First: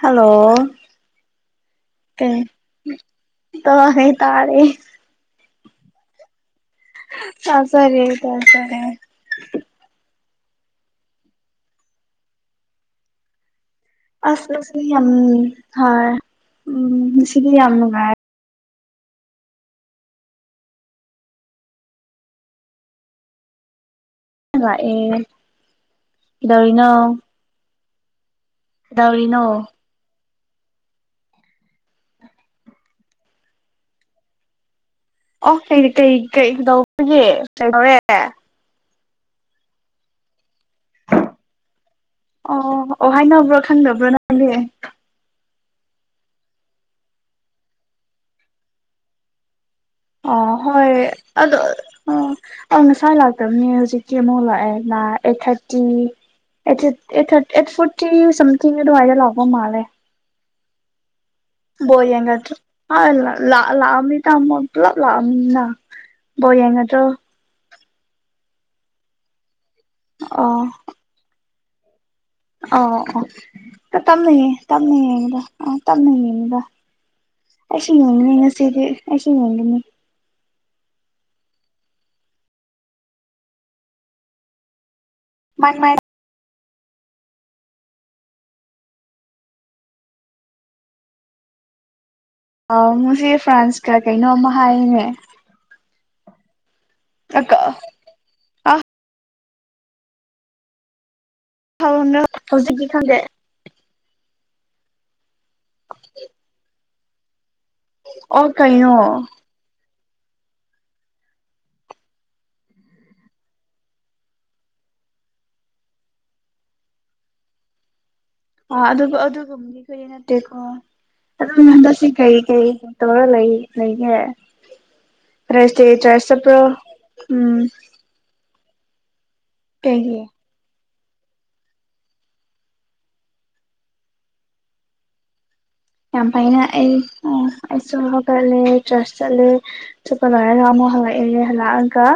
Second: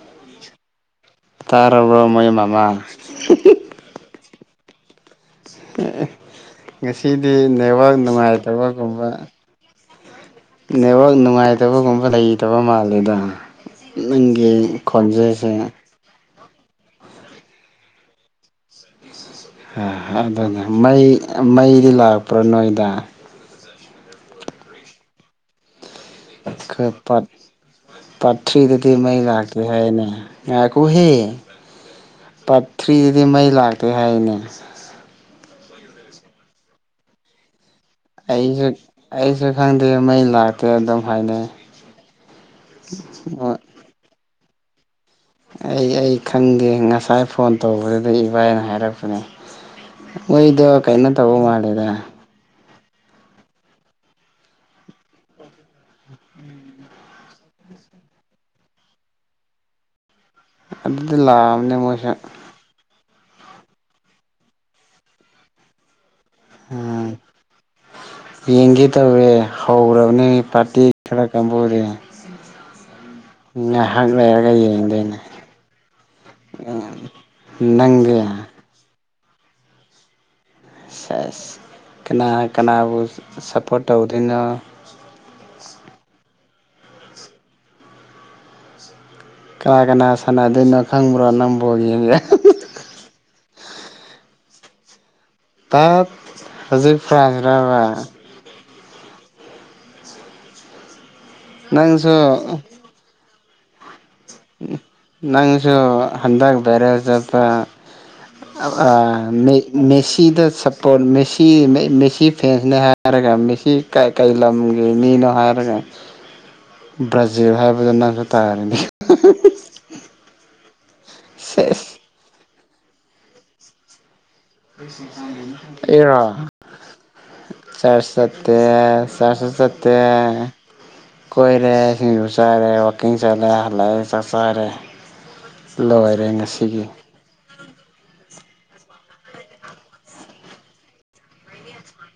hello ꯇꯥꯔꯕ꯭ꯔꯣ ꯃꯣꯏ ꯀ ꯃꯃꯥ ꯇꯉ ꯇꯥꯔꯦ [unintelligible] ꯑꯦ ꯉꯁꯤꯗꯤ ꯅꯦꯠꯋꯥꯛ ꯇꯥꯖꯔꯦ ꯇꯥꯖꯔꯦ ꯅꯨꯡꯉꯥꯏꯇꯕꯒꯨꯝꯕ ꯅꯋꯥꯛ ꯅꯨꯡꯉꯥꯏꯇꯕꯒꯨꯝꯕ ꯂꯩꯇꯕ ꯃꯥꯜꯂꯦꯗ ꯑꯁ ꯅꯪꯒꯤ ꯑꯁꯅꯤ ꯑ ꯈꯣꯟꯖꯦꯜꯁꯦ ꯍꯥ ꯎꯝ ꯁꯤꯗꯤ ꯌꯥꯝ ꯅꯨꯡꯉꯥꯏꯦ ꯑꯗꯨꯅꯦ ꯃꯩ ꯃꯩꯗꯤ ꯂꯥꯛꯄ꯭ꯔꯣ ꯅꯣꯏꯗ ꯂ ꯑꯦ ꯈꯦꯄꯠ ꯄꯊꯔꯤꯗꯨꯗꯤ ꯃꯩ ꯀꯩꯗꯧꯔꯤꯅꯣ ꯂꯥꯛꯒꯤ ꯍꯦꯅꯦ ꯉꯥꯛꯀꯨꯍꯦ ꯄꯥꯊ꯭ꯔꯤꯗꯗꯤ ꯃꯩ ꯂꯥꯛꯇꯦ ꯍꯥꯏꯅꯦ ꯑꯣ ꯀꯩ ꯀꯩ ꯀꯩꯗꯧꯕꯒꯦ ꯔꯦ ꯑꯩꯁꯦ ꯈꯪꯗꯦꯦ ꯃꯩ ꯂꯥꯛ ꯇ ꯑꯗꯨꯝ ꯍꯥꯏꯅꯩ ꯀꯦ ꯑꯩ ꯑꯩ ꯈꯪꯒꯦ ꯉꯁꯥꯏ ꯐꯣꯟ ꯇꯧꯕꯗꯨꯗ ꯏꯕꯥꯏꯅ ꯍꯥꯏꯔꯛꯄꯅꯦ ꯑ ꯃꯣꯏꯗꯣ ꯍꯣꯏ ꯀꯩꯅꯣ ꯇꯧꯕ ꯑꯗꯣ ꯃꯥꯜꯂꯦꯗ ꯑ ꯑꯧ ꯉꯁꯥ ꯂꯥꯛꯇꯕꯅꯦ ꯍꯧꯖꯤꯛꯀꯤ ꯑꯃꯨꯛ ꯂꯥꯛꯑꯦꯅ ꯑꯩꯠ ꯊꯥꯔꯇꯤ ꯑꯩ eight thirty eight forty something ꯑꯗꯨꯃꯥꯏꯗ ꯂꯥꯛꯄ ꯃꯥꯜꯂꯦ ꯑꯗꯨ ꯑꯗꯨ ꯂꯥꯛꯑꯕꯅꯦ ꯃꯣꯏꯁꯨꯦ ꯍ ꯂ ꯏ ꯇꯃꯂ ꯂꯃꯤꯅ ꯌꯦꯉꯗꯣ ꯌꯦꯡꯒꯤꯤ ꯇꯋꯦ ꯍꯥꯎꯔꯥꯕꯅꯤ ꯄꯔꯇꯤ ꯈ ꯆꯦꯝꯕꯨꯔꯤꯦ ꯑ ꯑ ꯑ ꯇꯝꯃꯦꯌꯦꯦ ꯂꯩꯔꯒ ꯌꯦꯡꯗꯣꯏꯅꯦ ꯇꯝꯃꯦꯌꯦꯦꯗ ꯑꯥ ꯇꯝꯅꯤꯡꯉꯗ ꯑꯩꯁꯨ ꯅꯪꯗꯤ ꯌꯦꯡꯅꯤꯡꯉ ꯉꯁꯤꯗꯤ ꯑꯁ ꯅꯗꯅꯤ ꯀꯅꯥ ꯀꯅꯥꯕꯨ ꯁꯞꯄꯣꯔꯠ ꯇꯧꯗꯣꯏꯔꯤꯅꯣ ꯃ ꯃ ꯀꯅꯥ ꯀꯅꯥ ꯁꯥꯟꯅꯗꯣꯏꯅꯣ ꯈꯪꯕ꯭ꯔꯣ ꯅꯪꯕꯨꯣꯒꯤ ꯌꯦꯡꯁ ꯑ ꯃꯣꯏꯁꯦ ꯐ꯭ꯔꯥꯟꯁꯀ ꯀꯩꯅꯣ ꯑꯃ ꯍꯥꯏꯅꯦ ꯇꯞ ꯍꯧꯖꯤꯛ ꯐꯥꯟꯈ꯭ꯔꯕ ꯅꯪꯁꯨ ꯍꯅ ꯍꯧꯖꯤꯛꯀꯤ ꯈꯪꯖꯩꯦ ꯅꯪꯁꯨ ꯍꯟꯗꯒ ꯦꯔꯦ ꯑꯣꯏꯁꯨꯄ ꯑꯣ ꯀꯩꯅꯣ ꯦꯁꯤ ꯁꯤꯗ ꯁꯞꯄꯣꯔꯠ ꯃꯦꯁꯤ ꯃꯦꯁꯤ ꯐꯦꯟꯁꯅꯦ ꯍꯥꯏꯔꯒ ꯃꯦꯁꯤ ꯀꯩ ꯂꯝꯒꯤ ꯃꯤꯅꯣ ꯍꯥꯏꯔꯒ ꯕ꯭ꯔꯥꯖꯤꯜ ꯍꯥꯏꯕꯗ ꯅꯪꯈ ꯑ ꯑꯗꯨ ꯑꯗꯨꯒꯨꯝꯕꯒꯤ ꯀꯩ ꯅꯠꯇꯦꯀꯣ ꯑꯗꯨꯗ ꯁꯦꯁ ꯃꯗꯁꯤ ꯀꯩ ꯀꯩ ꯇꯧꯔ ꯂꯩ ꯂꯩꯒꯦ ꯊꯔꯁꯗꯦ ꯑꯦꯔ ꯆꯔꯁ ꯆꯠꯄ꯭ꯔꯣ ꯎꯝ ꯆꯥꯠ ꯇꯦꯁ ꯆꯠꯁ ꯁꯠꯇ ꯀꯩꯒꯤ ꯀꯣꯏꯔꯦ ꯁꯤꯡ ꯌ ꯆꯔꯦ ꯋꯀꯤꯡ ꯆꯠꯂꯦ ꯍꯜꯂꯛꯑꯦ ꯆꯥꯛ ꯆꯔꯦ ꯌꯥꯝ ꯄꯥꯏꯅ ꯑꯩ ꯑ ꯁ꯭ꯀꯨꯜ ꯍꯥꯒꯠꯂꯦ ꯆꯔꯁ ꯆꯠꯂꯦ ꯆꯠꯄ ꯂꯣꯏꯔꯒ ꯑꯃꯨꯛ ꯍꯜꯂꯛꯑꯦ ꯍꯜꯂꯛꯑꯒ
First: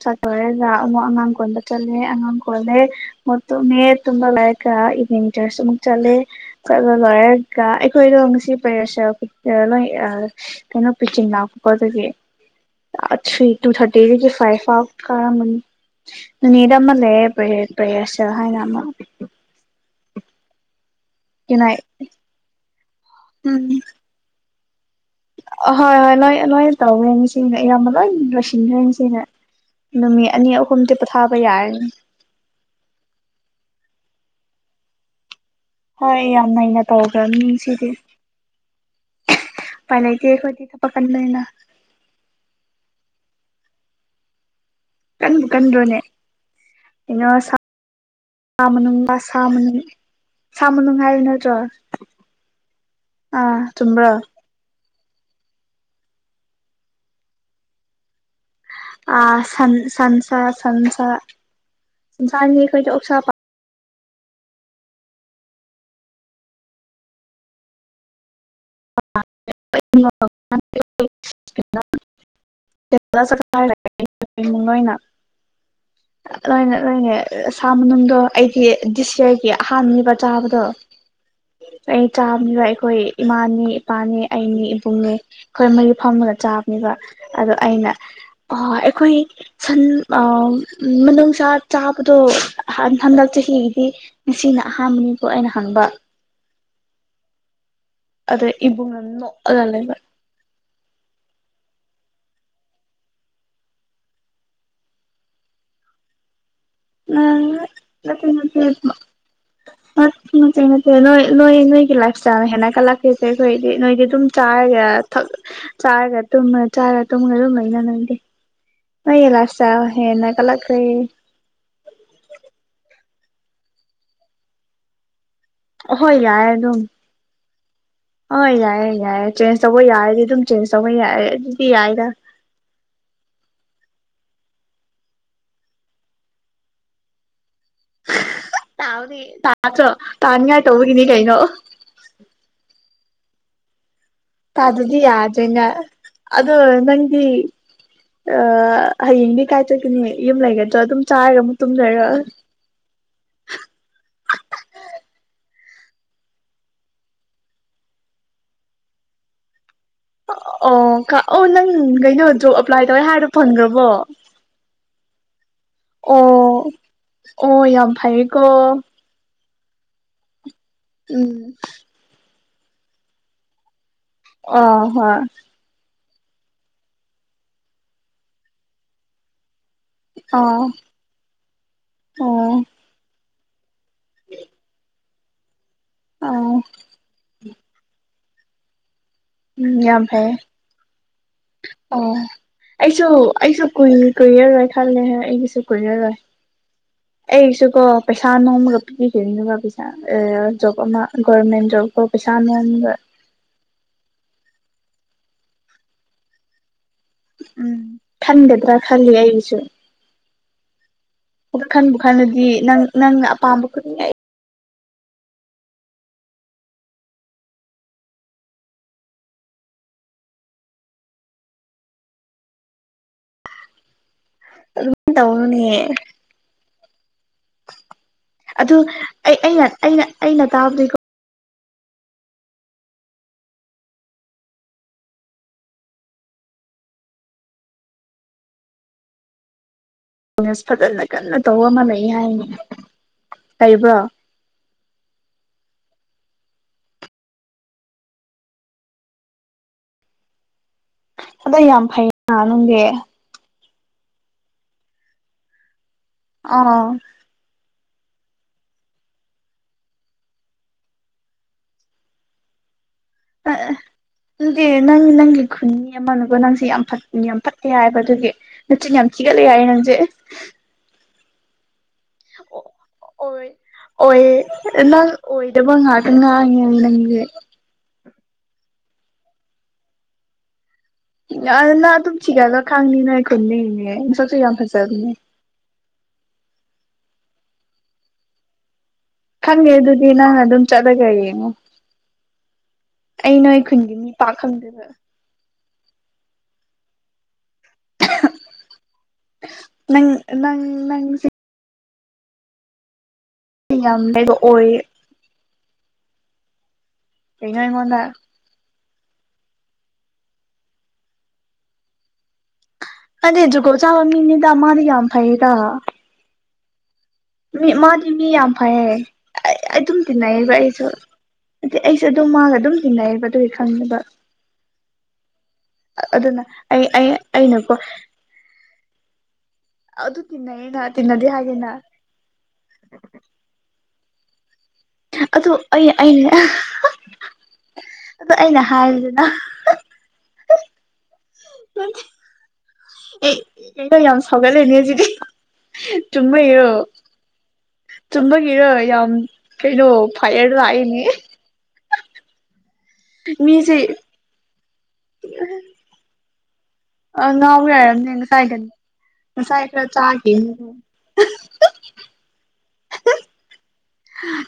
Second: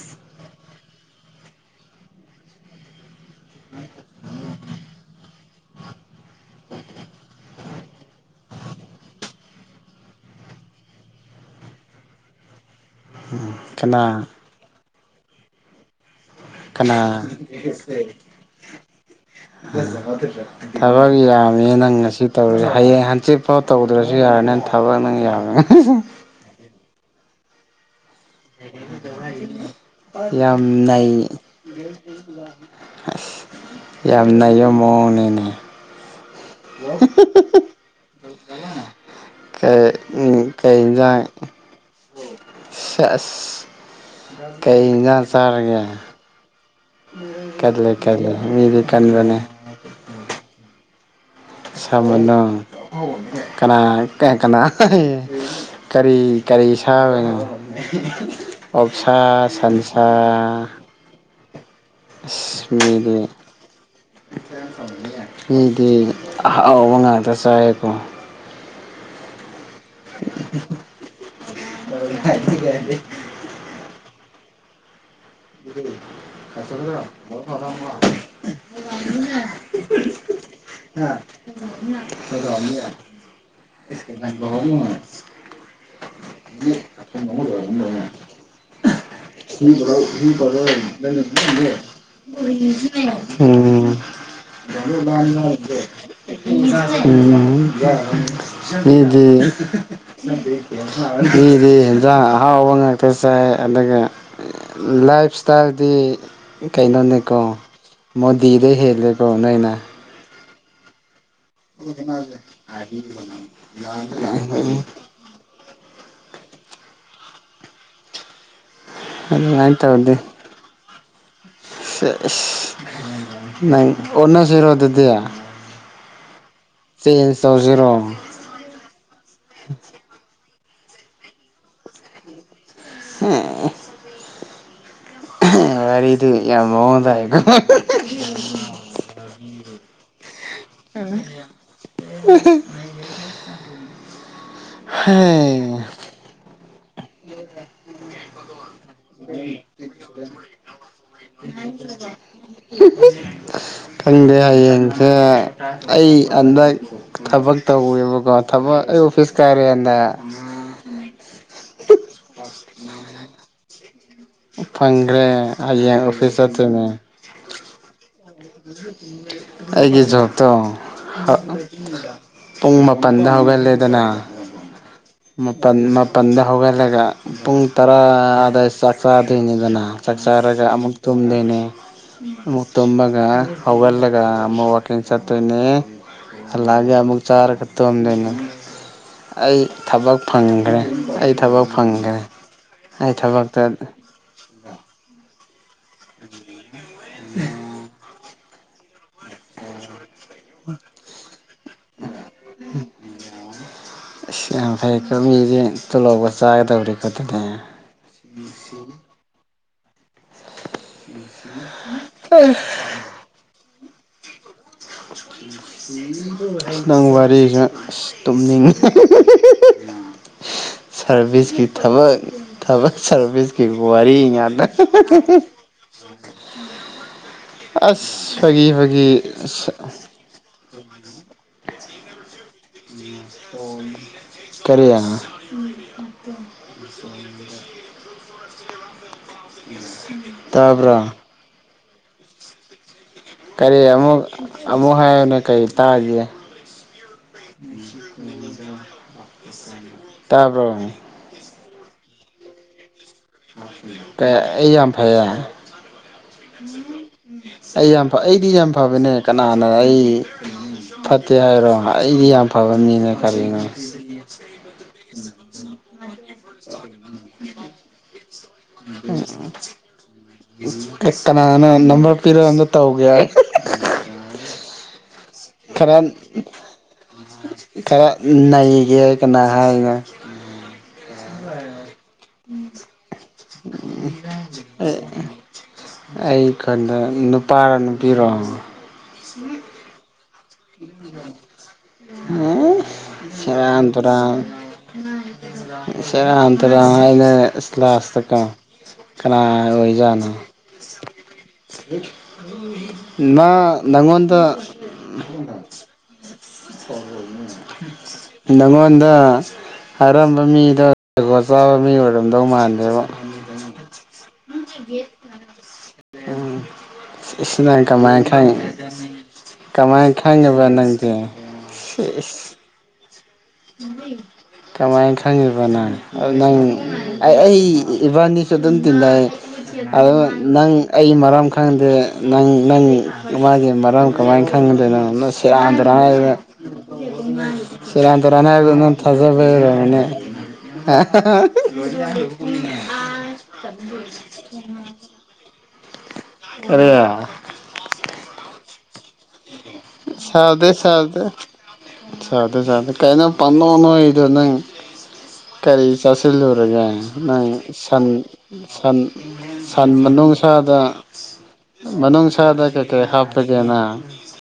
ꯆꯠ ꯂꯣꯏꯔꯒ ꯑꯃꯨꯛ ꯑꯉꯥꯡ ꯀꯣꯟꯕ ꯆꯠꯂꯦ ꯑꯉꯥꯡ ꯀꯣꯜꯂꯦ ꯑꯃꯨ ꯇꯨꯝꯃꯦ ꯇꯨꯝꯕ ꯂꯥꯏꯔꯒ ꯏꯚꯅꯤꯡ ꯇꯔꯁꯨ ꯑꯃꯨꯛ ꯆꯠꯂꯦ ꯆꯠꯂ ꯂꯣꯏꯔꯒ ꯑꯩꯈꯣꯏꯗꯣ ꯉꯁꯤ ꯄꯩꯔ ꯂꯣꯏ ꯀꯩꯅꯣ ꯄꯤꯆꯤꯟ ꯂꯥꯛ ꯈꯣꯠꯄꯣ ꯑꯗꯨꯒꯤ ꯑ ꯇꯨ ꯀꯅꯥ ꯊꯥꯔꯇꯤꯦ ꯐꯥꯎ ꯀꯥꯔ ꯑꯃꯅꯤꯅꯤ ꯅꯤꯗ ꯑꯃ ꯀꯅꯥ ꯂꯩꯔꯦ ꯄ꯭ꯔꯦ ꯄ꯭ꯔꯦꯔꯁꯦꯜ ꯍꯥꯏꯅ ꯑꯃ ꯊꯕꯛ ꯌꯥꯝꯃꯦ ꯌꯨꯅꯥꯏꯠ ꯅꯪ ꯉꯁꯤ ꯇꯧꯔꯦ ꯍꯌꯦꯡ ꯍꯟꯆꯤꯠꯐꯥꯎ ꯎꯝ ꯇꯧꯗ꯭ꯔꯁꯨ ꯌꯥꯔꯅꯤ ꯊꯕ ꯅꯉ ꯌꯥ ꯍꯣꯏ ꯍꯣꯏ ꯂꯣꯏ ꯂꯣꯏ ꯇꯧꯋꯦ ꯁꯤ ꯌꯥꯝ ꯑꯃ ꯂꯩ ꯔꯁꯤꯟꯗꯦꯟꯁꯤꯅ ꯅꯨꯃꯤꯠ ꯑꯅꯤ ꯌꯥꯝ ꯑꯍꯨꯝꯗꯤ ꯅꯩ ꯄꯣꯊꯥꯕ ꯌꯥꯔꯅꯤ ꯑ ꯌꯨꯝ ꯃꯑꯣꯅꯤꯅꯦ ꯍꯣꯏ ꯌꯥꯝ ꯅꯩꯅꯅ ꯇꯧꯈ꯭ꯔꯕ ꯃꯤꯁꯤꯗꯤ ꯀꯩ ꯎꯄꯥꯏ ꯂꯩꯇꯦ ꯎꯝ ꯑꯩꯈꯣꯏꯗꯤ ꯀꯩ ꯊꯕꯛ ꯀꯟꯕꯅꯤꯅ ꯐꯦꯁ ꯀꯩ ꯏꯟꯁꯥꯡ ꯀꯟꯕꯨ ꯆꯥꯔꯒꯦ ꯀꯟꯗ꯭ꯔꯣꯅꯦ ꯀꯩꯅꯣ ꯁꯥ ꯀꯠꯂ ꯀꯠꯂ ꯃꯤꯗꯤ ꯃꯅꯨꯡ ꯀꯟꯕꯅꯦ ꯍꯥꯏꯅ ꯁꯃꯅꯣꯡ ꯑꯥ ꯀꯅꯥ ꯆꯨꯝꯕ꯭ꯔꯣ ꯀꯀ ꯀꯔꯤ ꯀꯔꯤ ꯁꯥꯕꯅꯣ ꯑꯣꯞꯁꯥ ꯑꯥ ꯁꯟ ꯁꯟꯁꯥ ꯑꯁ ꯆꯥꯅꯤ ꯈꯗ ꯑꯣꯁ ꯃꯤꯗꯤ ꯃꯤꯗꯤ ꯑꯍꯥꯎꯕ ꯉꯥꯛꯇ ꯆꯥꯏꯀꯣ ꯑ ꯀ ꯨꯡ ꯑꯣꯏꯅ ꯂꯣꯏꯅ ꯂꯣꯏꯅꯦ ꯁꯥ ꯃꯅꯨꯡꯗꯗꯣ ꯑꯩꯒꯤ ꯗꯤꯁꯌꯔꯒꯤ ꯑꯍꯥꯟꯕꯃꯤꯕ ꯆꯥꯕꯗꯣ ꯑꯩ ꯆꯥꯕꯅꯤꯕ ꯑꯩꯈꯣꯏ ꯏꯃꯥꯅꯤ ꯏꯄꯥꯅꯤ ꯑꯩꯅꯤ ꯏꯕꯨꯡꯅꯤ ꯑꯩꯈꯣꯏ ꯃꯔꯤ ꯐꯃꯒ ꯆꯥꯕꯅꯤꯕ ꯑꯗꯣ ꯑꯩꯅ ꯑꯩꯈꯣꯏ ꯁꯟ ꯍ ꯍ ꯐꯔꯦ ꯃꯅꯨꯡꯁꯥ ꯆꯥꯕꯗꯣ ꯍꯟꯗꯛ ꯆꯍꯤꯒꯤꯗꯤ ꯉꯁꯤꯅ ꯑꯍꯥꯟꯕꯅꯤꯀꯣ ꯑꯩꯅ ꯍꯪꯕ ꯑꯗ ꯏꯕꯨꯡꯅ ꯅꯣꯛꯑꯒ ꯂꯩꯕ [inaudible] ꯑꯗꯒꯤ ꯍꯟꯖꯥꯡ ꯑꯍꯥꯎꯕ ꯉꯥꯛꯇ ꯆꯥꯏ ꯑꯗꯨꯒ ꯂꯥꯏꯐ ꯏꯁꯇꯥꯏꯜꯗꯤ ꯀꯩꯩꯅꯣꯅꯤ ꯀꯣ ꯅꯠꯇꯦ ꯃꯗꯤꯗꯦ ꯍꯦꯦꯀ ꯅꯣꯏꯅ ꯍꯦꯡ ꯅꯦ ꯅꯣꯏ ꯅꯣꯏ ꯅꯣꯏꯒꯤ ꯂꯥꯏꯐ ꯏꯁꯇꯥꯏꯜꯅ ꯍꯦꯟꯅ ꯀꯠꯂꯛꯀꯁꯦ ꯑꯩꯈꯣꯏꯗꯤ ꯅꯣꯏꯗꯤ ꯑꯗꯨꯝ ꯆꯥꯔꯒꯛ ꯆꯥꯔꯒ ꯇꯨꯝꯃ ꯆꯥꯔ ꯇꯨꯝꯉ ꯑꯗꯨꯝ ꯏꯩꯅ ꯅꯪꯗꯦ ꯅꯂ ꯑꯁ ꯑꯗꯨꯃꯥꯏꯅ ꯍ ꯇꯧꯔꯗꯤ ꯅ ꯀꯂ ꯀꯩ ꯅꯪ ꯑꯣꯟꯅ ꯁꯤꯔꯣ ꯑꯗꯨꯗ ꯑꯍꯣꯏ ꯌꯥꯔꯦ ꯑꯗꯨꯝ ꯇꯧꯁꯤꯔꯣ ꯑꯣ ꯌꯥꯏꯌꯦ ꯌꯥꯏ ꯆꯦꯟꯖ ꯇꯧꯕ ꯌꯥꯏꯌꯦ ꯑꯗꯨ ꯑꯗꯨ ꯆꯦꯟꯖ ꯇꯧꯕ ꯌꯥꯏ ꯑꯗꯨꯗꯤ ꯌꯥꯏꯗ ꯍ ꯍꯔꯗꯤ ꯌꯥꯝ ꯃꯉꯗꯑ ꯇꯅꯤ ꯇꯥ ꯇꯥꯅꯤ ꯇꯣꯕꯨ ꯏꯅꯤ ꯀꯩꯅꯩꯅꯣ ꯇ ꯑꯗꯨꯗꯤ ꯌꯥꯗꯒ ꯑꯗꯨꯗ ꯅꯪꯒꯤ ꯑ ꯍꯌꯦꯡꯗꯤ ꯀꯥꯏꯆꯒꯅꯤ ꯌꯨꯝ ꯂꯩꯒꯗ꯭ꯔꯥ ꯑꯗꯨꯝ ꯆꯥꯔꯒ ꯑꯃꯨꯛ ꯇꯨꯝꯖꯔ ꯈꯪꯗꯦ ꯍꯌꯦꯡꯁꯦ ꯑꯩ ꯍꯟꯗꯛ ꯊꯕꯛ ꯇꯧꯋꯦꯕꯀꯣ ꯊꯕꯛ ꯑꯩ ꯑꯣꯐꯤꯁ ꯀꯥꯏꯔꯦ ꯑꯣ ꯀ ꯑꯣ ꯅꯪ ꯀꯩꯅꯣ ꯖꯣꯕ ꯑꯦꯄ꯭ꯂꯥꯏ ꯇꯧꯋꯦ ꯍꯥꯏꯔꯗꯨꯣ ꯐꯪꯈ꯭ꯔꯕꯣ ꯐꯪ꯭ꯔꯦ ꯑꯡ ꯑꯣꯐꯤꯁ ꯑꯣ ꯑꯇꯩꯅꯦ [inaudible] ꯑꯣ ꯌꯥꯝ ꯐꯩꯌꯦꯀꯣ ꯑꯩꯒꯤꯦ ꯆꯣ ꯇꯣ ꯎꯝ ꯄꯨꯡ ꯃꯥꯄꯜꯗ ꯍꯧꯒꯜꯂꯦꯗꯅ ꯑ ꯍꯣꯏ ꯃꯄꯥꯟ ꯄꯗꯦ ꯍꯒꯜꯂꯒ ꯄꯨꯡ ꯇꯔꯥ ꯑꯗꯨꯗ ꯆꯠ ꯆꯗꯣꯏꯅꯤꯗꯅ ꯆꯥꯛ ꯑ ꯑꯣ ꯆꯥꯔꯒ ꯑꯃꯨꯛ ꯇꯨꯝꯗꯣꯏꯅꯦ ꯑꯣ ꯑꯃꯨꯛ ꯇꯨꯝꯃꯒ ꯑꯋꯜꯂꯒ ꯑꯃ ꯋꯥ ꯏꯡ ꯆꯠꯠꯇꯅꯤ ꯂꯥꯛꯒꯦ ꯑꯨꯛ ꯆꯥꯔ ꯈꯛꯇꯝ ꯂꯩꯣꯏꯅ ꯎ ꯑꯩ ꯎꯝ ꯌꯥꯝ ꯊꯕꯛ ꯐꯩꯌꯦ ꯐꯪꯈ꯭ꯔꯦ ꯑꯩ ꯊꯕꯛ ꯑꯣ ꯐꯪꯈ꯭ꯔꯦ ꯑꯩꯁꯨ ꯑꯩ ꯑꯩꯁꯨ ꯊꯕꯛꯇ ꯀꯨꯏ ꯀꯨꯏꯔꯦꯔꯣꯏꯦ ꯈꯜꯂꯦꯍꯦ ꯑꯩꯒꯤꯁꯨ ꯀꯣꯏ ꯒꯥ ꯑꯦꯁꯨ ꯀꯣ ꯄꯩꯁꯥꯅ ꯍꯥꯅꯤ ꯄꯦꯡꯕ ꯄꯩꯁꯥ ꯖꯕ ꯑꯃ ꯚꯣꯔꯔꯃꯦꯟ ꯕ ꯀ ꯄꯩꯁꯥꯅꯅꯕ ꯑꯁ ꯌꯥꯝ ꯐꯩꯀꯣ ꯃꯤꯁꯦ ꯇꯨꯜꯍꯥꯎꯧꯕ ꯆꯥꯒꯗꯧꯔꯤ ꯎꯝ ꯊꯟꯗꯗ꯭ꯔ ꯈꯂꯤ ꯑꯁ ꯈꯟꯕꯨ ꯈꯜꯂꯗꯤ ꯅꯪ ꯅꯪꯅ ꯑꯄꯥꯝꯕ ꯎ ꯈꯤꯇꯪ ꯋꯥꯔꯤꯁꯨ ꯇꯨꯝꯅꯤꯡꯉꯤ ꯁꯥꯔꯚꯤꯁꯀꯤ ꯊꯕꯛ ꯊꯕꯛ ꯁꯥꯔꯚꯤꯁꯀꯤ ꯋꯥꯔꯤ ꯌꯥꯗ ꯑꯗꯨꯃꯥꯏꯅ ꯇꯧꯅꯨꯅꯦ ꯑꯗꯨ ꯑꯩ ꯑꯩꯅ ꯑꯁ ꯑꯩꯅ ꯑꯩꯅ ꯇꯥꯕꯗꯤꯀꯣ [unintelligible] ꯀꯔ ꯌꯥꯅ ꯐꯖꯅ ꯇꯥꯕ꯭ꯔꯣ ꯀꯟꯅ ꯇꯧꯕ ꯑꯃ ꯂꯩ ꯌꯥ ꯀꯔꯤ ꯑꯃꯨꯛ ꯑꯃꯨꯛ ꯍꯥꯏꯌꯅ ꯀꯔꯤ ꯇꯥꯒꯦ ꯇꯥꯔꯕ ꯑꯗ ꯌꯥꯝ ꯐꯩꯅ ꯅꯨꯡꯗꯤ ꯀ ꯑꯩ ꯌꯥꯝ ꯐꯩꯌꯥ ꯎ ꯑꯥ ꯑꯩ ꯌꯥꯝ ꯑꯩꯗꯤ ꯌꯥꯝ ꯐꯕꯅꯦ ꯀꯅꯥꯅ ꯑꯩ ꯐꯠꯇꯦ ꯍꯥꯏꯔꯣ ꯑꯩꯗꯤ ꯌꯥꯝ ꯐꯕ ꯃꯤꯅꯦ ꯀꯔꯤꯉ ꯗꯦ ꯅꯪꯤ ꯅꯪꯂꯤ ꯈ ꯈꯨꯅꯤꯌꯥ ꯃꯜ ꯑꯗꯨꯒ ꯅꯪꯁꯦ ꯌꯥꯝ ꯐ ꯌꯥꯝ ꯐꯠꯂꯦ ꯍꯥꯏꯕ ꯑꯗꯨꯒꯤ ꯅꯆꯤꯟ ꯌꯥꯝ ꯊꯤꯒꯠꯂꯦ ꯍꯥꯏꯏ ꯅꯪꯁꯦ ꯀꯛꯀꯅꯅ ꯅꯝꯕꯔ ꯄꯤꯔꯛ ꯑꯝꯗ ꯇꯧꯒꯦ ꯑꯣꯏ ꯑꯣꯏ ꯅꯪ ꯑꯣꯏꯗꯕ ꯈꯔ ꯉꯥꯛ ꯉ ꯅꯪ ꯈꯔ ꯅꯩꯒꯦ ꯀꯅꯥ ꯍꯥꯏꯅ ꯑꯗꯨꯅ ꯑꯗꯨ ꯆꯤꯒꯥꯏ ꯈꯥꯡꯪꯅꯤꯅ ꯈꯨꯣꯟꯅꯤ ꯌꯥ ꯐꯖꯔꯅꯤ ꯑꯩ ꯈꯟꯗ ꯅꯨꯄꯥꯔꯣ ꯅꯨꯄꯤꯔꯣ ꯍꯪꯦ ꯑꯗꯨꯗꯤ ꯅ ꯑꯗꯨꯝ ꯆꯂꯒꯌꯦꯉ ꯁꯔꯌꯥꯝ ꯇꯨꯔꯥꯟ ꯄꯥꯛ ꯈꯪꯗꯦꯕ ꯁꯔ ꯇꯔꯩꯅ ꯏꯁꯂꯥꯁꯇꯀ ꯀꯅꯥ ꯅꯪ ꯑꯣꯏꯖꯠꯅꯣ ꯅꯪ ꯅꯪꯁꯦ ꯍ ꯃꯥ ꯌꯥꯝ ꯀꯩꯕ ꯅꯅꯥꯪꯉꯣꯟꯗ ꯑꯣꯏ ꯀꯩꯅꯣ ꯑꯩꯉꯣꯟꯗ ꯉꯣ ꯑꯩꯉꯣꯟꯗ ꯑꯔꯝꯕ ꯃꯤꯗꯣꯒꯣ ꯆꯥꯕ ꯃꯤ ꯑꯣꯏꯔꯝꯗꯧ ꯃꯥꯜꯂꯤ ꯑꯗꯨ ꯖꯨꯀꯣ ꯆꯥꯕ ꯃꯤꯅꯤꯗ ꯃꯥꯗꯤ ꯌꯥꯝ ꯐꯩꯌꯦꯗ ꯁꯤ ꯃꯤ ꯅꯪ ꯃꯥꯗꯤ ꯀꯃꯥꯏ ꯃꯤ ꯌꯥꯝ ꯈꯉ ꯐꯩꯌꯦ ꯑꯩ ꯀꯃꯥꯏ ꯈꯪꯉꯦꯕ ꯅꯪꯗꯤ ꯑ ꯑꯩꯁꯨꯦ ꯑꯗꯨꯝ ꯃꯥꯒ ꯑꯗꯨꯝ [inaudible] ꯀꯃꯥꯏ ꯈ ꯈꯪꯉꯤꯕ ꯅꯪ ꯅꯪ ꯑꯩ ꯑꯩ ꯏꯕꯥꯅꯤꯁꯨ ꯑꯗꯨꯝ ꯇꯤꯟꯅꯩ ꯑꯗꯨ ꯑ ꯇꯤꯟꯅꯩꯅ ꯅꯪ ꯑꯩ ꯇꯤꯟꯅꯗꯦ ꯃꯔꯥꯝ ꯍꯥꯏꯒꯦꯅ ꯈꯪꯗꯦ ꯅꯪ ꯅꯪ ꯃꯥꯒꯤ ꯃꯔꯝ ꯀꯃꯥꯏ ꯪꯗꯅ ꯑꯗꯨ ꯑꯩ ꯑꯩꯅ ꯁꯤꯦꯔꯥꯟꯗ꯭ꯔꯥꯥꯟ ꯑꯗꯨ ꯔꯅ ꯍꯥꯏ ꯑꯩꯅ ꯑꯗꯨꯅ ꯍꯥꯏꯔꯤꯗꯅ ꯊꯥꯖꯕꯦ ꯔ ꯃꯅ ꯑ ꯑꯦ [unintelligible] ꯇꯨꯃ ꯑꯣ ꯆꯨꯝꯕꯒꯤꯔ ꯌꯥꯝ ꯀꯩꯅꯩꯅꯣ ꯐꯥꯏꯔ ꯁꯥꯗꯦ ꯍꯥꯏꯏꯅꯤ ꯁꯥꯗꯦ ꯁꯥꯗꯦ ꯁꯥꯗꯦ ꯀꯥꯏꯅ ꯄꯟꯣꯅꯣ ꯏꯗ ꯅ ꯀꯔꯤ ꯆꯁ ꯆꯜꯂꯣ ꯑꯗꯨꯒ ꯅꯪ ꯉꯥꯎꯕ ꯁꯟ ꯌꯥꯔꯝꯅꯦ ꯉꯁꯥꯏꯒ ꯁꯟ ꯉꯁꯥꯏ ꯈꯔ ꯁꯟ ꯆꯥꯈꯤꯅꯦ ꯃꯅꯨꯡꯁꯥꯗ ꯃꯅꯨꯡꯁꯥꯗ ꯀꯩ ꯀꯩ ꯍꯥꯞꯄꯒꯦꯅ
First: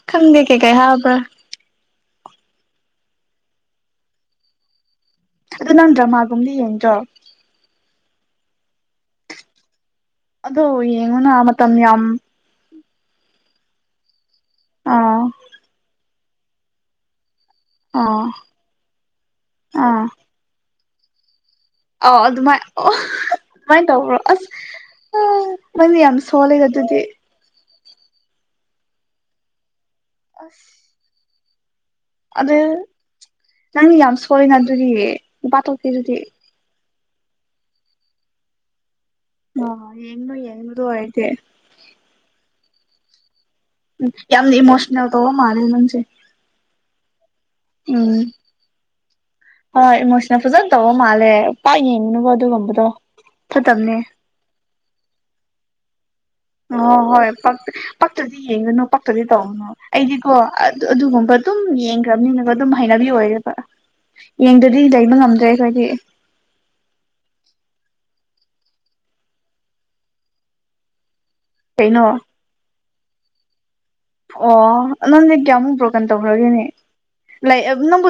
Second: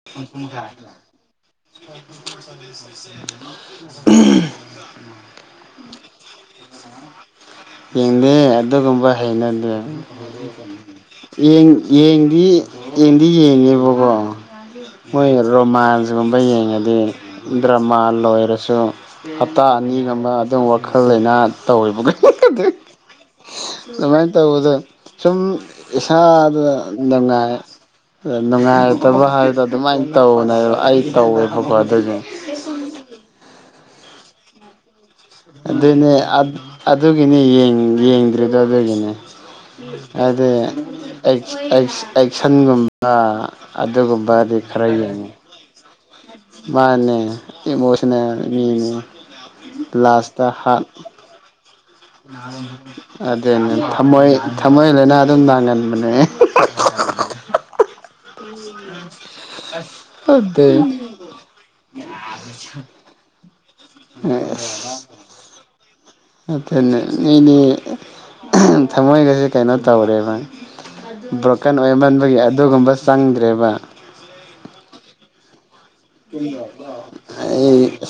ꯈꯪꯗꯦ ꯀꯩ ꯀꯩ ꯍꯥꯕ꯭ꯔꯥ ꯎꯍꯨꯝ ꯑꯗꯨ ꯅꯪ ꯗ꯭ꯔꯃꯥ ꯒꯨꯝꯗꯤ ꯌꯦꯡꯗ꯭ꯔꯣ ꯌꯦꯡꯗꯦ ꯑꯗꯨꯒꯨꯝꯕ ꯍꯩꯅꯗꯦ ꯑꯗꯣ ꯌꯦꯡꯉꯨꯅ ꯌꯦꯡ ꯃꯇꯝ ꯌꯥꯝ ꯌꯦꯡꯗꯤ ꯌꯦꯡꯗꯤ ꯌꯦꯡꯉꯦꯕꯀꯣ ꯑꯥ ꯃꯣꯏ ꯔꯣꯃꯥꯟꯁ ꯁꯤꯒꯨꯝꯕ ꯌꯦꯡꯉꯗꯤ ꯗ꯭ꯔꯃꯥ ꯑꯥ ꯂꯣꯏꯔꯁꯨ ꯍꯞꯇꯥ ꯑꯥ ꯑꯅꯤꯒꯨꯝꯕ ꯑꯗꯨꯝ ꯋꯥ ꯈꯜ ꯂꯩꯅꯥ ꯇꯧꯔꯤꯕꯒꯦ ꯑꯥꯎ ꯑꯗꯨꯃꯥꯏ ꯑꯣ ꯍꯍ ꯑꯗꯨꯃꯥꯏ ꯇꯧꯕ꯭ꯔꯣ ꯑꯁ ꯇꯧꯕꯗ ꯑꯑ ꯁꯨꯝ ꯅꯪꯗꯤ ꯌꯥꯝ ꯁꯣꯜꯂꯦꯗ ꯑꯗꯨꯗꯤ ꯇ꯭ꯔꯥ ꯅꯨꯡꯉꯥꯏꯇꯕ ꯍꯥꯏꯗ ꯑꯗꯨꯃꯥꯏꯅ ꯇꯧꯕꯅꯦꯕ ꯑꯩ ꯇꯧ [unintelligible] ꯑꯗ꯭ꯔꯩ ꯅꯪꯗꯤ ꯌꯥꯝ ꯁꯣꯏꯅ ꯑꯗꯨꯗꯤ ꯅꯨꯄꯥ ꯑꯗꯨꯅꯦ ꯊꯣꯛꯄꯤꯗꯨꯗꯤ ꯑ ꯑꯗꯨꯒꯤꯅꯤ ꯌꯦꯡꯗ꯭ꯔꯤꯗꯣ ꯑꯗꯨꯒꯤꯅꯤ ꯑꯣ ꯌꯦꯡꯂꯣ ꯑꯗꯩ ꯌꯦꯡꯕꯗꯣ ꯑꯣꯏꯔꯗꯤ ꯑꯩꯁ ꯑꯩꯁ ꯑꯩꯁ ꯁꯟ ꯒꯨꯝꯕ ꯎꯝ ꯌꯥꯝꯅ ꯏꯃꯣꯁꯅꯦꯜ ꯇꯧꯕ ꯃꯥꯜꯂꯦ ꯅꯪꯁꯦ ꯃꯥꯅꯦ ꯎꯝ ꯏꯃꯣꯁꯅꯦꯜ ꯃꯤꯅꯤ ꯍꯣꯏ ꯏꯃꯣꯁꯅꯦꯜ ꯂꯥꯁꯇ ꯐꯖꯅ ꯍꯥꯠ ꯇꯧꯕ ꯃꯥꯜꯂꯦ ꯄꯥꯛ ꯌꯦꯡꯒꯅꯨꯀꯣ ꯑꯗꯨꯒꯨꯝꯕꯗꯣ ꯑꯗꯨꯅꯦ ꯐꯠꯇꯕꯅꯦ ꯊꯝꯃꯣꯏ ꯊꯝꯃꯣꯏ ꯂꯩꯅꯥ ꯑꯗꯨꯝ ꯅꯥꯒꯟꯕꯅꯦ [unintelligible] ꯑꯣ ꯍꯣꯏ ꯄꯛ ꯄꯛꯇ꯭ꯔꯗꯤ ꯌꯦꯡꯒꯅꯨ ꯄꯛꯇ꯭ꯔꯗꯤ ꯇꯧꯒꯅꯨ ꯑꯩꯗꯤꯀꯣ ꯑꯗꯨ ꯑꯗꯨꯒꯨꯝꯕ ꯑꯗꯨꯝ ꯌꯦꯡꯒ꯭ꯔꯝꯅꯤꯅꯀꯣ ꯑꯗꯨꯝ ꯍꯩꯅꯕꯤ ꯑꯣꯏꯌꯦꯕ ꯌꯦꯡꯗꯗꯤ ꯂꯩꯕ ꯉꯝꯗ꯭ꯔꯦ ꯑꯩꯈꯣꯏꯗꯤ ꯃꯤ ꯑꯍꯝ ꯊꯃꯣꯏꯒꯁꯦ ꯀꯩꯅꯣ ꯇꯧꯔꯦꯕ ꯕ꯭ꯔꯣꯀꯟ ꯀꯩꯅꯣ ꯑꯣꯏꯃꯟꯕꯒꯤ ꯑꯗꯨꯒꯨꯝꯕ ꯆꯪꯗ꯭ꯔꯦꯕ ꯑꯣ ꯅꯪꯗꯤ ꯀꯌꯥꯃꯨꯛ ꯕ꯭ꯔꯣꯀꯟ ꯇꯧꯈ꯭ꯔꯒꯦꯅꯦ ꯂꯩ ꯑꯩ ꯅꯪꯕꯨ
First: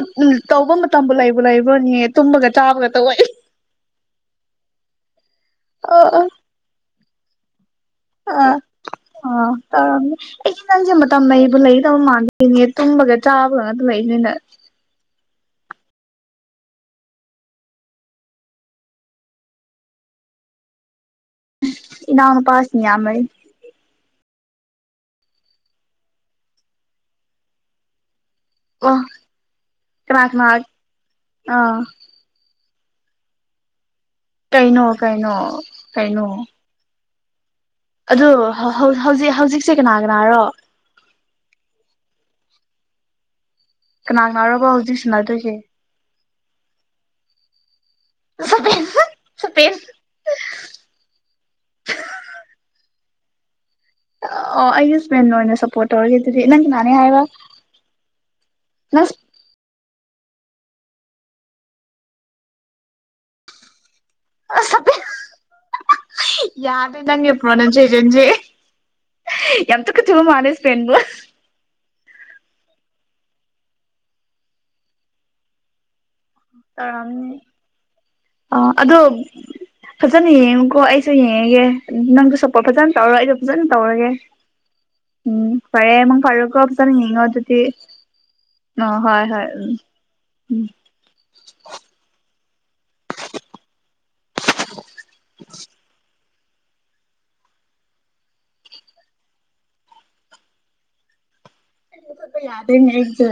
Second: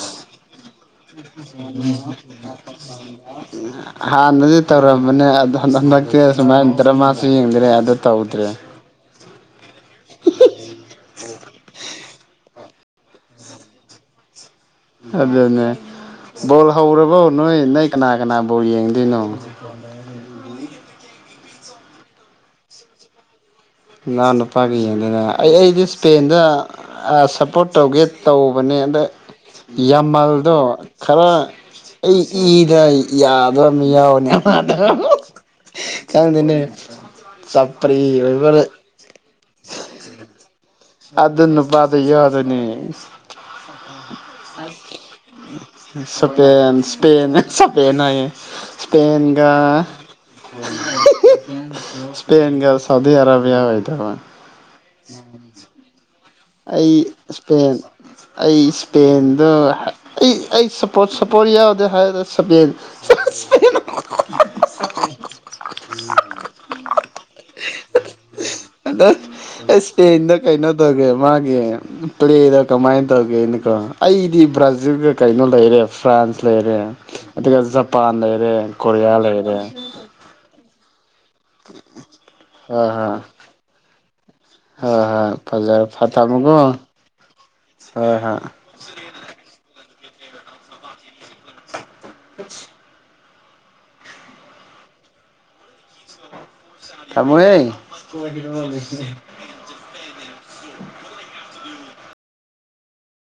ꯇꯧꯕ ꯃꯇꯝꯕꯨ ꯂꯩꯕꯨ ꯂꯩꯕ꯭ꯔꯣꯅꯦ ꯇꯨꯝꯕꯒ ꯆꯥꯕꯒ ꯇꯧꯋꯦ ꯍꯥꯟꯅꯗꯤ ꯇꯧꯔꯝꯕꯅꯦ ꯑꯗꯣ ꯍꯟꯗꯛ ꯑ ꯍꯟꯗꯛꯇꯤ ꯁꯨꯃꯥꯏꯅ ꯗ꯭ꯔꯃꯥ ꯁꯤ ꯌꯦꯡꯗ꯭ꯔꯦ ꯑꯗꯨ ꯇꯧꯗ꯭ꯔꯦ ꯇꯧꯔꯝ ꯑꯩꯁꯦ ꯅꯪꯁꯦ ꯃꯇꯝ ꯂꯩ ꯑꯩꯕꯨ ꯂꯩꯗꯕ ꯃꯥꯟꯗ ꯏꯡꯉꯦ ꯇꯨꯝꯕꯒ ꯆꯥꯕꯒꯅ ꯑꯗꯨꯝ ꯂꯩꯅꯤꯅ ꯑꯗꯨꯅꯦ ꯕꯣꯜ ꯍꯧꯔꯕꯣ ꯅꯣꯏ ꯅꯣꯏ ꯀꯅꯥ ꯀꯅꯥ ꯕꯣꯜ ꯌꯦꯡꯗꯣꯏꯅꯣ ꯏꯅꯥ ꯄꯥꯁꯅꯤ ꯌꯥꯝ ꯃꯥꯏ ꯏꯅꯥꯎꯅꯨꯄꯥꯒꯤ ꯌꯦꯡꯗꯅ ꯑꯩ ꯑꯩꯗꯤ ꯏꯁ꯭ꯄꯦꯟꯗ ꯁꯞꯄꯣꯔꯠ ꯇꯧꯒꯦ ꯇꯧꯕꯅꯦ ꯑꯣ ꯑꯗ ꯀꯅꯥ ꯀꯅꯥ ꯌꯥꯝꯃꯜꯗꯣ ꯈꯔ ꯑꯥ ꯑꯩ ꯏ ꯌꯥꯗꯕ ꯃꯤ ꯌꯥꯎ ꯃꯥꯗ ꯀꯩꯅꯣ ꯀꯩꯅꯣ ꯀ ꯀꯩꯅꯣ ꯆꯄ꯭ꯔꯤ ꯑꯗꯨ ꯔꯤꯕꯔ ꯍꯧꯖꯤꯛ ꯍꯧꯖꯤꯛꯁꯦ ꯀꯅꯥ ꯀꯅꯥꯔꯣ ꯑꯗꯨ ꯑꯗꯨꯅ ꯄꯥꯗ ꯌꯥ ꯑꯗꯨꯅꯤ ꯀꯅꯥ ꯀꯅꯥꯔꯣꯕ ꯍꯧꯖꯤꯛ ꯁꯥꯟꯅꯗꯣꯏꯁꯦ ꯁꯄ ꯁꯄ ꯂꯩꯅꯏ ꯁꯄꯦꯟ ꯏꯁꯄꯦꯟꯒ ꯁꯄꯦꯟ ꯁꯄꯦꯟꯦꯟꯒ ꯁꯧꯗꯤ ꯑꯔꯥꯕꯌꯥꯥ ꯑꯗꯨꯒ ꯁꯄꯣꯔꯔ ꯑꯩ ꯏꯁꯄꯦꯟ ꯑꯩ ꯅꯪ ꯏꯁꯄꯦꯟꯗ ꯑꯩ ꯑꯩ ꯁꯞꯄꯣꯔꯠ ꯁꯞꯄꯣꯔꯠ ꯌꯥꯎꯗꯦ ꯍꯥꯏꯔꯗ ꯁꯄꯦꯟ [unintelligible] [inaudible] ꯌꯥꯔꯗ ꯄꯨꯅꯖꯔꯦꯟꯖꯤꯦ ꯌꯥꯝ ꯇ ꯈꯨꯊꯕ ꯁ꯭ꯄꯦꯟꯗ ꯃꯥꯅꯦꯁ ꯀꯩꯅꯣ ꯐꯦꯟꯕꯣ ꯇꯧꯒꯦ ꯃꯥꯒꯤ ꯄ꯭ꯂꯦꯗ ꯀꯃꯥꯏꯅ ꯇꯧꯒꯦꯅꯀꯣ ꯑꯩꯗꯤ ꯕ꯭ꯔꯥꯖꯤꯜꯒ ꯀꯩꯅꯣ ꯂꯩꯔꯦ ꯐ꯭ꯔꯥꯟꯁ ꯂꯩꯔꯦ ꯇꯧꯔꯝꯅꯤ ꯑꯗꯨꯒ ꯖꯄꯥꯟ ꯂꯩꯔꯦ ꯑꯥ ꯑꯗꯣ ꯀꯣꯔꯤꯌꯥ ꯂꯩꯔꯦ ꯐꯖꯅ ꯌꯦꯡꯉꯨꯀꯣ ꯑꯩꯁꯨ ꯌꯦꯡꯉꯒꯦ ꯅꯪꯁꯨ ꯁꯞꯄꯣꯔꯠ ꯍꯣꯏ ꯐꯖꯅ ꯇꯧꯔ ꯍꯣꯏ ꯑꯩꯁꯨ ꯐꯖꯅ ꯇꯧꯔꯒꯦ ꯍꯣꯏ ꯍꯣꯏ ꯎꯝ ꯄꯔꯦ ꯐꯖꯔꯦ ꯃ ꯄ ꯊꯝꯃꯨꯀꯣ ꯀ ꯆꯉ ꯍꯣꯏ ꯍꯣꯏ [unintelligible] ꯑ ꯍꯣꯏ ꯍꯣꯏ ꯎ ꯎꯝ [unintelligible] ꯑ ꯊꯃꯨꯋꯦ ꯌꯥꯗ ꯅꯖ